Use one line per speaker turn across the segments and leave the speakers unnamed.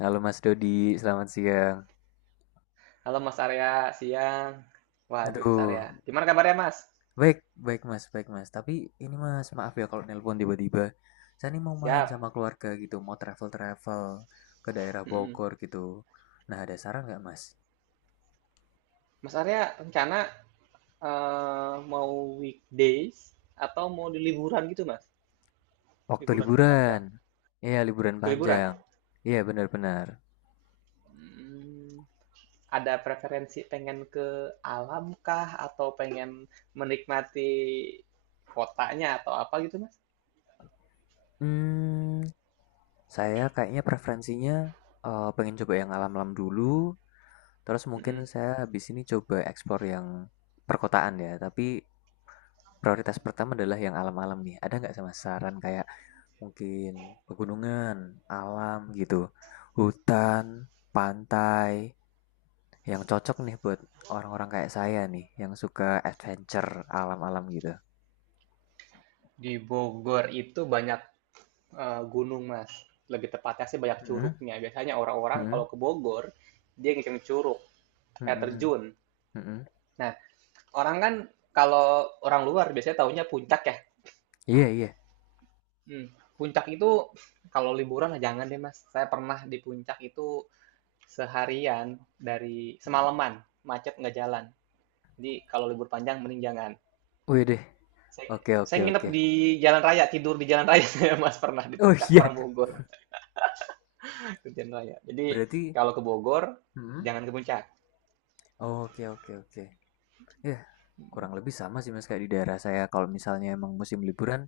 Halo Mas Dodi, selamat siang.
Halo Mas Arya, siang. Waduh Mas Arya,
Aduh,
gimana kabarnya Mas?
baik, baik Mas, baik Mas. Tapi ini Mas, maaf ya kalau nelpon tiba-tiba. Saya ini mau main
Siap.
sama keluarga gitu, mau travel-travel ke daerah
Mm-mm.
Bogor gitu. Nah, ada saran nggak Mas?
Mas Arya rencana mau weekdays atau mau di liburan gitu Mas?
Waktu
Liburan panjang.
liburan. Iya, liburan
Ke liburan?
panjang. Iya, benar-benar.
Hmm, ada preferensi pengen ke alam kah atau pengen menikmati kotanya atau apa gitu Mas?
Hmm, saya kayaknya preferensinya pengen coba yang alam-alam dulu. Terus mungkin
Mm-mm.
saya habis ini coba explore yang perkotaan ya. Tapi prioritas pertama adalah yang alam-alam nih. Ada nggak sama saran kayak mungkin pegunungan, alam gitu, hutan, pantai, yang cocok nih buat orang-orang kayak saya nih, yang suka adventure alam-alam gitu.
Di Bogor itu banyak gunung, Mas. Lebih tepatnya sih banyak
Mhm,
curugnya. Biasanya orang-orang
mhm,
kalau ke Bogor, dia ngeceng curug,
mhm,
air
mhm,
terjun.
mhm.
Nah, orang kan kalau orang luar biasanya taunya puncak ya.
Iya, iya.
Hmm, puncak itu kalau liburan ah jangan deh, Mas. Saya pernah di puncak itu seharian dari semalaman, macet nggak jalan. Jadi kalau libur panjang mending jangan.
Wih deh.
Saya
Oke,
saya
oke,
nginep
oke.
di jalan raya, tidur di jalan raya saya, Mas, pernah di
Oh
puncak, orang
iya.
Bogor, di jalan raya. Jadi
Berarti.
kalau ke Bogor
Mhm.
jangan ke puncak.
Oh, oke, oke, oke. Ya kurang lebih sama sih mas kayak di daerah saya. Kalau misalnya emang musim liburan,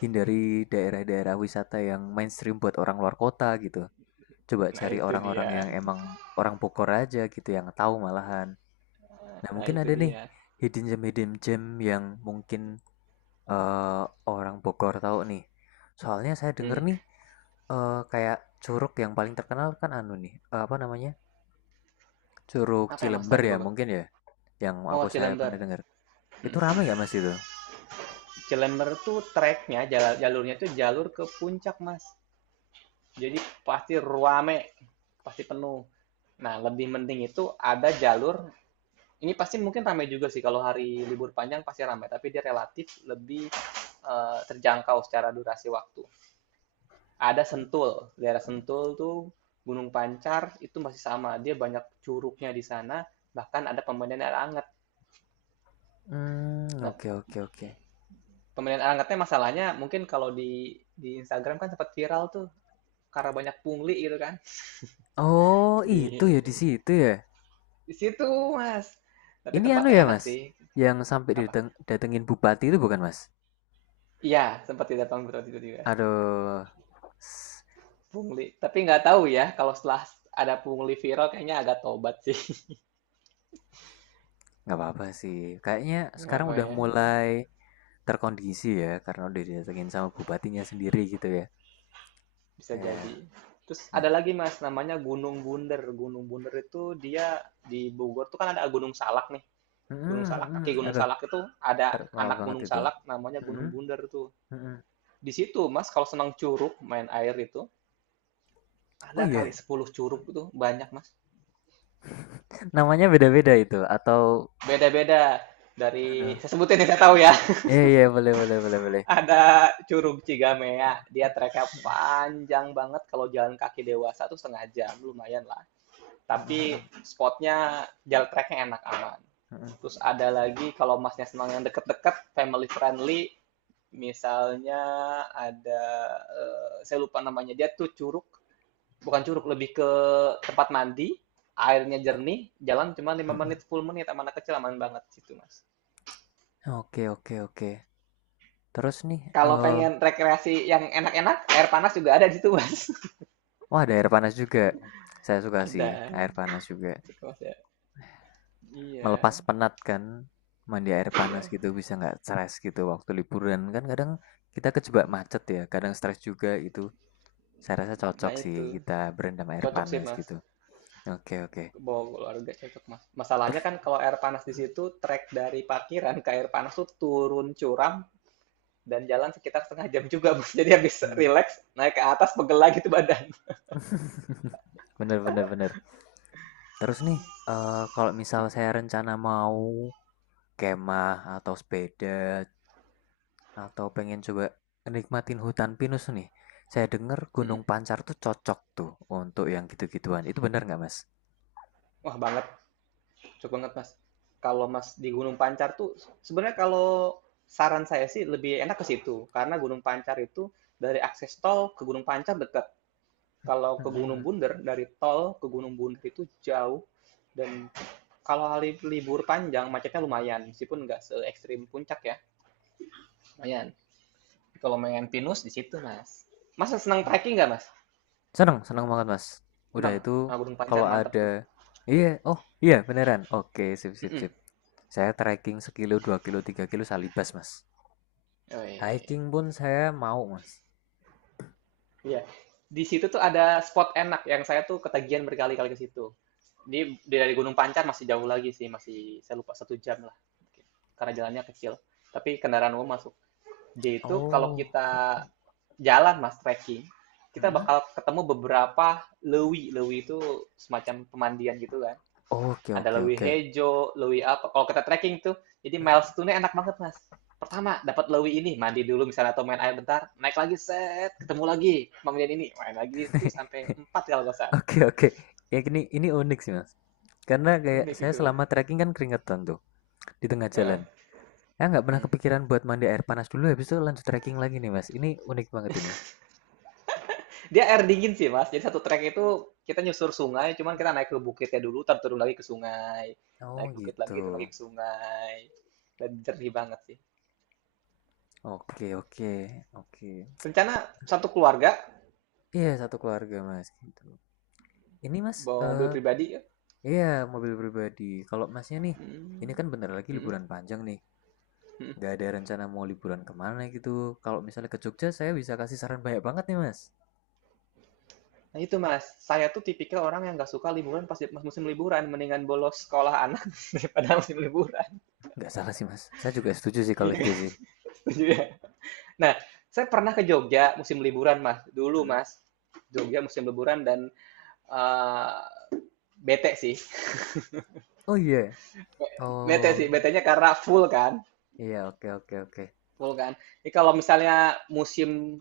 hindari daerah-daerah wisata yang mainstream buat orang luar kota gitu. Coba
Nah
cari
itu dia,
orang-orang yang emang orang Bogor aja gitu yang tahu malahan. Nah,
nah
mungkin
itu
ada nih
dia.
hidden gem yang mungkin eh, orang Bogor tahu nih. Soalnya saya denger
Hmm.
nih kayak curug yang paling terkenal kan anu nih, apa namanya? Curug
Apa yang Mas
Cilember
tahu di
ya
Bogor?
mungkin ya yang aku
Oh,
saya pernah
Cilember.
dengar. Itu
Hmm.
ramai nggak Mas itu?
Cilember tuh treknya, jalurnya tuh jalur ke puncak Mas. Jadi pasti ruame, pasti penuh. Nah lebih penting itu ada jalur. Ini pasti mungkin ramai juga sih kalau hari libur panjang pasti ramai, tapi dia relatif lebih terjangkau secara durasi waktu. Ada Sentul, daerah Sentul tuh Gunung Pancar itu masih sama, dia banyak curugnya di sana, bahkan ada pemandian air hangat.
Hmm,
Nah,
oke, oke, oke.
pemilihan alatnya masalahnya mungkin kalau di Instagram kan sempat viral tuh karena banyak pungli gitu kan.
Oh,
Di
itu ya di situ ya.
di situ, Mas. Tapi
Ini anu
tempatnya
ya
enak
mas,
sih.
yang sampai
Apa?
datengin bupati itu bukan mas?
Iya, sempat tidak betul tiba-tiba.
Aduh, s-
Pungli. Tapi nggak tahu ya kalau setelah ada pungli viral kayaknya agak tobat sih.
nggak apa-apa sih. Kayaknya
Nggak
sekarang
apa
udah
ya.
mulai terkondisi ya, karena udah didatengin sama bupatinya sendiri gitu ya.
Bisa jadi.
Ya,
Terus
nah,
ada lagi mas, namanya Gunung Bunder. Gunung Bunder itu dia di Bogor tuh kan ada Gunung Salak nih.
mm-mm,
Gunung Salak,
mm-mm.
kaki Gunung
Aduh,
Salak itu ada
terkenal
anak
banget
Gunung
itu.
Salak namanya
Mm-mm,
Gunung Bunder tuh.
mm-mm.
Di situ Mas kalau senang curug, main air itu,
Oh
ada kali
iya,
10 curug itu banyak Mas.
namanya beda-beda itu atau,
Beda-beda dari
aduh,
saya sebutin yang saya tahu ya.
iya, iya, boleh, boleh, boleh, boleh.
Ada curug Cigamea, dia treknya
Mm-mm,
panjang banget kalau jalan kaki dewasa tuh setengah jam, lumayan lah. Tapi
mm-mm,
spotnya jalan treknya enak aman.
mm-mm,
Terus ada lagi kalau masnya senang yang deket-deket, family friendly, misalnya ada saya lupa namanya dia tuh curug bukan curug lebih ke tempat mandi, airnya jernih, jalan cuma lima
mm-mm.
menit, 10 menit sama anak kecil aman banget situ, Mas.
Oke, oke, oke. Terus nih,
Kalau pengen rekreasi yang enak-enak, air panas juga ada di situ, Mas.
wah, ada air panas juga. Saya suka sih
ada.
air panas juga.
Gitu, Mas ya.
Melepas
Iya,
penat kan, mandi air
iya.
panas gitu bisa nggak stres gitu waktu liburan kan kadang kita kejebak macet ya, kadang stres juga itu. Saya rasa cocok
Nah,
sih
itu.
kita berendam air
Cocok sih,
panas
Mas.
gitu. Oke, oke.
Bawa keluarga cocok, Mas. Masalahnya
Terus,
kan kalau air panas di situ, trek dari parkiran ke air panas tuh turun curam dan jalan sekitar setengah jam juga, Mas. Jadi habis
hmm.
relax, naik ke atas, pegel lagi tuh badan.
bener, bener, bener. Terus nih, kalau misal
Hmm,
saya rencana mau kemah atau sepeda atau pengen coba nikmatin hutan pinus nih. Saya dengar
hmm.
Gunung Pancar tuh cocok tuh untuk yang gitu-gituan. Itu benar nggak, Mas?
Wah, banget. Cocok banget, Mas. Kalau Mas di Gunung Pancar tuh sebenarnya kalau saran saya sih lebih enak ke situ, karena Gunung Pancar itu dari akses tol ke Gunung Pancar dekat. Kalau ke Gunung Bunder, dari tol ke Gunung Bunder itu jauh. Dan kalau hari libur panjang, macetnya lumayan. Meskipun nggak se ekstrim puncak ya, lumayan. Kalau main pinus di situ, Mas. Mas senang trekking nggak, Mas?
Seneng, seneng banget, Mas. Udah
Senang?
itu
Nah, Gunung Pancar
kalau
mantap
ada.
tuh.
Iya, oh iya beneran. Oke, sip, sip,
Mm-mm.
sip. Saya trekking sekilo, 2 kilo, 3 kilo salibas, Mas. Hiking pun saya mau, Mas.
Iya. Di situ tuh ada spot enak yang saya tuh ketagihan berkali-kali ke situ. Ini dari Gunung Pancar masih jauh lagi sih, masih saya lupa 1 jam lah. Karena jalannya kecil. Tapi kendaraan umum masuk. Jadi itu kalau
Oh, oke,
kita
oke.
jalan mas trekking, kita
Hah?
bakal ketemu beberapa lewi. Lewi itu semacam pemandian gitu kan.
Oke,
Ada
oke,
Lewi
oke.
Hejo, Lewi apa, kalau kita trekking tuh, jadi milestone-nya enak banget, Mas. Pertama, dapat Lewi ini, mandi dulu misalnya atau main air bentar, naik lagi, set, ketemu lagi, bangunin ini, main lagi, terus sampai 4 kalau nggak salah.
Oke, oke. Ya ini unik sih mas. Karena kayak
Unik
saya
gitu kan.
selama trekking kan keringetan tuh di tengah
Nah,
jalan. Saya nggak pernah
hmm.
kepikiran buat mandi air panas dulu habis itu lanjut trekking lagi nih mas. Ini unik banget ini.
Dia air dingin sih, Mas. Jadi satu trek itu kita nyusur sungai, cuman kita naik ke bukitnya dulu, ntar turun lagi ke sungai.
Oh
Naik bukit
gitu.
lagi, turun lagi ke sungai. Dan jernih banget sih.
Oke, oke, oke.
Rencana satu keluarga,
Iya satu keluarga mas gitu. Ini mas
bawa mobil pribadi ya?
iya mobil pribadi. Kalau masnya nih ini
Hmm.
kan bentar lagi
Hmm.
liburan panjang nih.
Hmm.
Nggak ada rencana mau liburan kemana gitu. Kalau misalnya ke Jogja saya bisa kasih saran banyak banget nih mas.
Nah itu Mas, saya tuh tipikal orang yang nggak suka liburan pas pas musim liburan, mendingan bolos sekolah anak daripada musim liburan.
Nggak salah sih mas. Saya juga setuju sih kalau
Iya
gitu
kan?
sih.
Setuju ya? Nah, saya pernah ke Jogja musim liburan Mas, dulu
Mhm.
Mas. Jogja musim liburan dan eh, bete sih.
Oh iya.
Be- Bete sih,
Oh
betenya karena full kan,
iya, oke, oke, oke.
full kan. Jadi kalau misalnya musim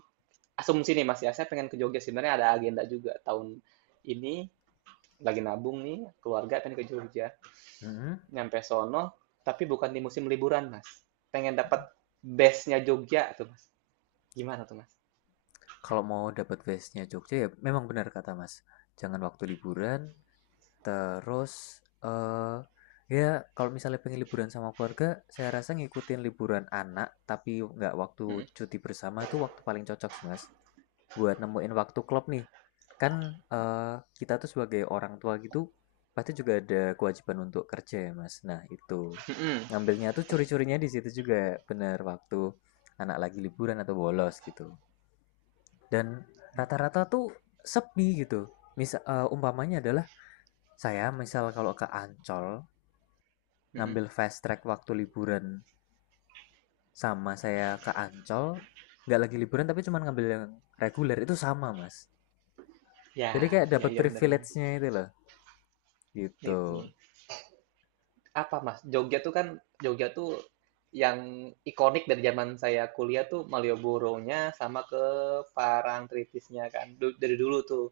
asumsi nih Mas ya, saya pengen ke Jogja sebenarnya ada agenda juga tahun ini lagi nabung nih keluarga pengen ke Jogja.
Mhm.
Nyampe sono, tapi bukan di musim liburan, Mas. Pengen dapat bestnya Jogja tuh, Mas. Gimana tuh, Mas?
Kalau mau dapat vibes-nya Jogja ya memang benar kata Mas. Jangan waktu liburan. Terus eh ya kalau misalnya pengen liburan sama keluarga, saya rasa ngikutin liburan anak tapi nggak waktu
Mm-mm.
cuti bersama itu waktu paling cocok sih Mas. Buat nemuin waktu klub nih. Kan kita tuh sebagai orang tua gitu pasti juga ada kewajiban untuk kerja ya, Mas. Nah, itu.
Mm-mm.
Ngambilnya tuh curi-curinya di situ juga, bener waktu anak lagi liburan atau bolos gitu. Dan rata-rata tuh sepi gitu. Misal umpamanya adalah saya misal kalau ke Ancol
Mm-mm.
ngambil fast track waktu liburan sama saya ke Ancol nggak lagi liburan tapi cuma ngambil yang reguler itu sama mas jadi
Ya,
kayak
ya,
dapat
ya benar-benar.
privilege-nya itu loh. Gitu.
Itu. Apa, Mas? Jogja tuh kan, Jogja tuh yang ikonik dari zaman saya kuliah tuh Malioboro-nya sama ke Parangtritisnya kan. Dari dulu tuh.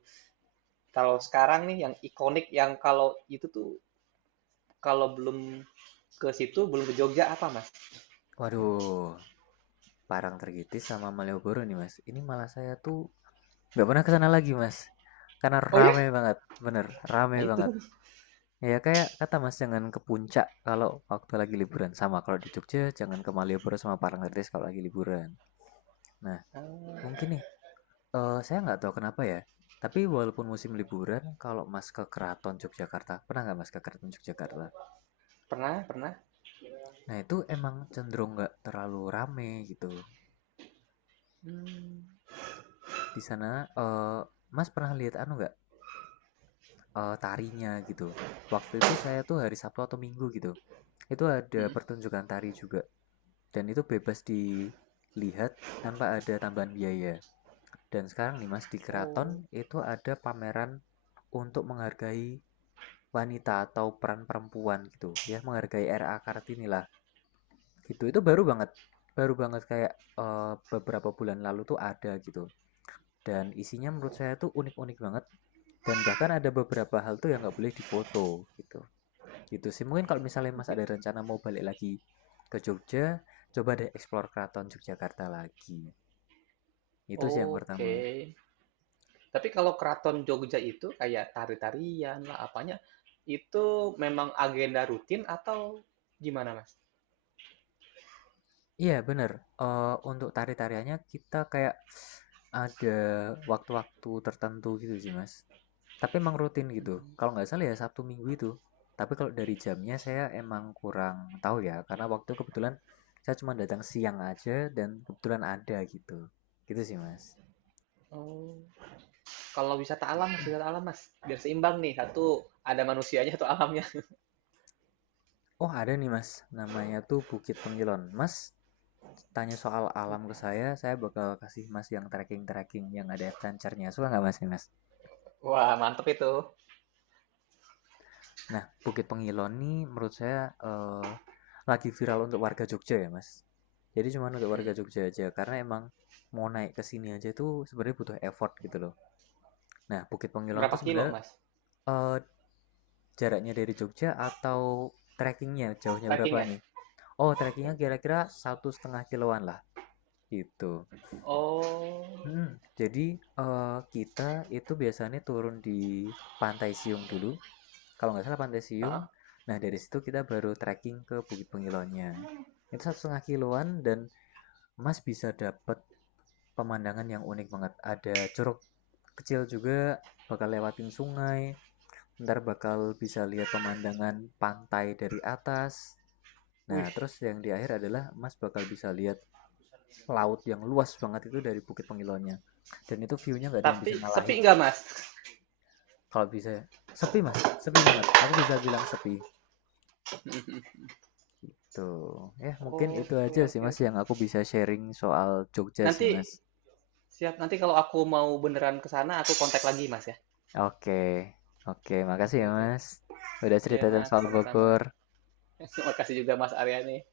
Kalau sekarang nih yang ikonik yang kalau itu tuh kalau belum ke situ belum ke Jogja apa, Mas?
Waduh, Parangtritis sama Malioboro nih mas. Ini malah saya tuh nggak pernah kesana lagi mas, karena
Oh ya?
rame banget, bener rame
Nah itu.
banget. Ya kayak kata mas jangan ke puncak kalau waktu lagi liburan sama kalau di Jogja jangan ke Malioboro sama Parangtritis kalau lagi liburan. Nah
Ah,
mungkin nih saya nggak tahu kenapa ya. Tapi walaupun musim liburan, kalau mas ke Keraton Yogyakarta, pernah nggak mas ke Keraton Yogyakarta?
pernah, pernah.
Nah itu emang cenderung nggak terlalu rame gitu.
Mmm,
Di sana Mas pernah lihat anu nggak tarinya gitu. Waktu itu saya tuh hari Sabtu atau Minggu gitu. Itu ada
mhm.
pertunjukan tari juga dan itu bebas dilihat tanpa ada tambahan biaya. Dan sekarang nih Mas di
Oh,
keraton itu ada pameran untuk menghargai wanita atau peran perempuan gitu ya menghargai RA Kartini lah gitu itu baru banget kayak beberapa bulan lalu tuh ada gitu. Dan isinya menurut saya tuh unik-unik banget. Dan bahkan ada beberapa hal tuh yang nggak boleh difoto gitu. Gitu sih. Mungkin kalau misalnya Mas ada
gitu.
rencana mau balik lagi ke Jogja, coba deh explore Keraton Yogyakarta lagi. Itu sih yang pertama.
Oke. Tapi kalau keraton Jogja itu kayak tari-tarian lah, apanya, itu memang agenda rutin atau gimana, Mas?
Iya bener. Eh, untuk tari-tariannya kita kayak ada waktu-waktu tertentu gitu sih Mas. Tapi emang rutin gitu.
Mmm,
Kalau nggak salah ya Sabtu Minggu itu. Tapi kalau dari jamnya saya emang kurang tahu ya, karena waktu kebetulan saya cuma datang siang aja dan kebetulan ada gitu. Gitu sih Mas.
oh. Kalau wisata alam, Mas, biar seimbang nih, satu ada manusianya, atau alamnya.
Oh ada nih Mas, namanya tuh Bukit Pengilon. Mas tanya soal alam ke saya bakal kasih Mas yang trekking-trekking yang ada adventure-nya. Suka nggak Mas nih Mas?
Wah, mantep itu.
Nah, Bukit Pengilon nih menurut saya eh, lagi viral untuk warga Jogja ya, Mas. Jadi cuma untuk warga
Mhm.
Jogja aja karena emang mau naik ke sini aja tuh sebenarnya butuh effort gitu loh. Nah, Bukit Pengilon
Berapa
tuh
kilo,
sebenarnya
Mas,
eh, jaraknya dari Jogja atau trekkingnya jauhnya berapa
trekkingnya?
nih? Oh, trekkingnya kira-kira 1,5 kiloan lah gitu.
Oh,
Hmm, jadi kita itu biasanya turun di Pantai Siung dulu. Kalau nggak salah Pantai Siung.
hah?
Nah dari situ kita baru trekking ke Bukit Pengilonya. Itu 1,5 kiloan dan Mas bisa dapat pemandangan yang unik banget. Ada curug kecil juga, bakal lewatin sungai, ntar bakal bisa lihat pemandangan pantai dari atas. Nah
Wih,
terus yang di akhir adalah Mas bakal bisa lihat laut yang luas banget itu dari Bukit Pengilonya. Dan itu view-nya nggak ada yang
tapi
bisa
sepi
ngalahin sih
nggak,
mas.
Mas?
Kalau bisa, sepi mas, sepi banget. Aku bisa bilang sepi. Tuh, ya mungkin itu
Oke,
aja sih
oke,
Mas
oke.
yang aku bisa sharing soal Jogja sih
Nanti.
Mas.
Siap, nanti kalau aku mau beneran ke sana, aku kontak lagi, Mas, ya.
Oke, oke, makasih
Oke,
ya
oke.
Mas. Udah
Iya,
cerita
Mas,
soal
sama-sama.
Bogor.
Terima kasih juga Mas Aryani.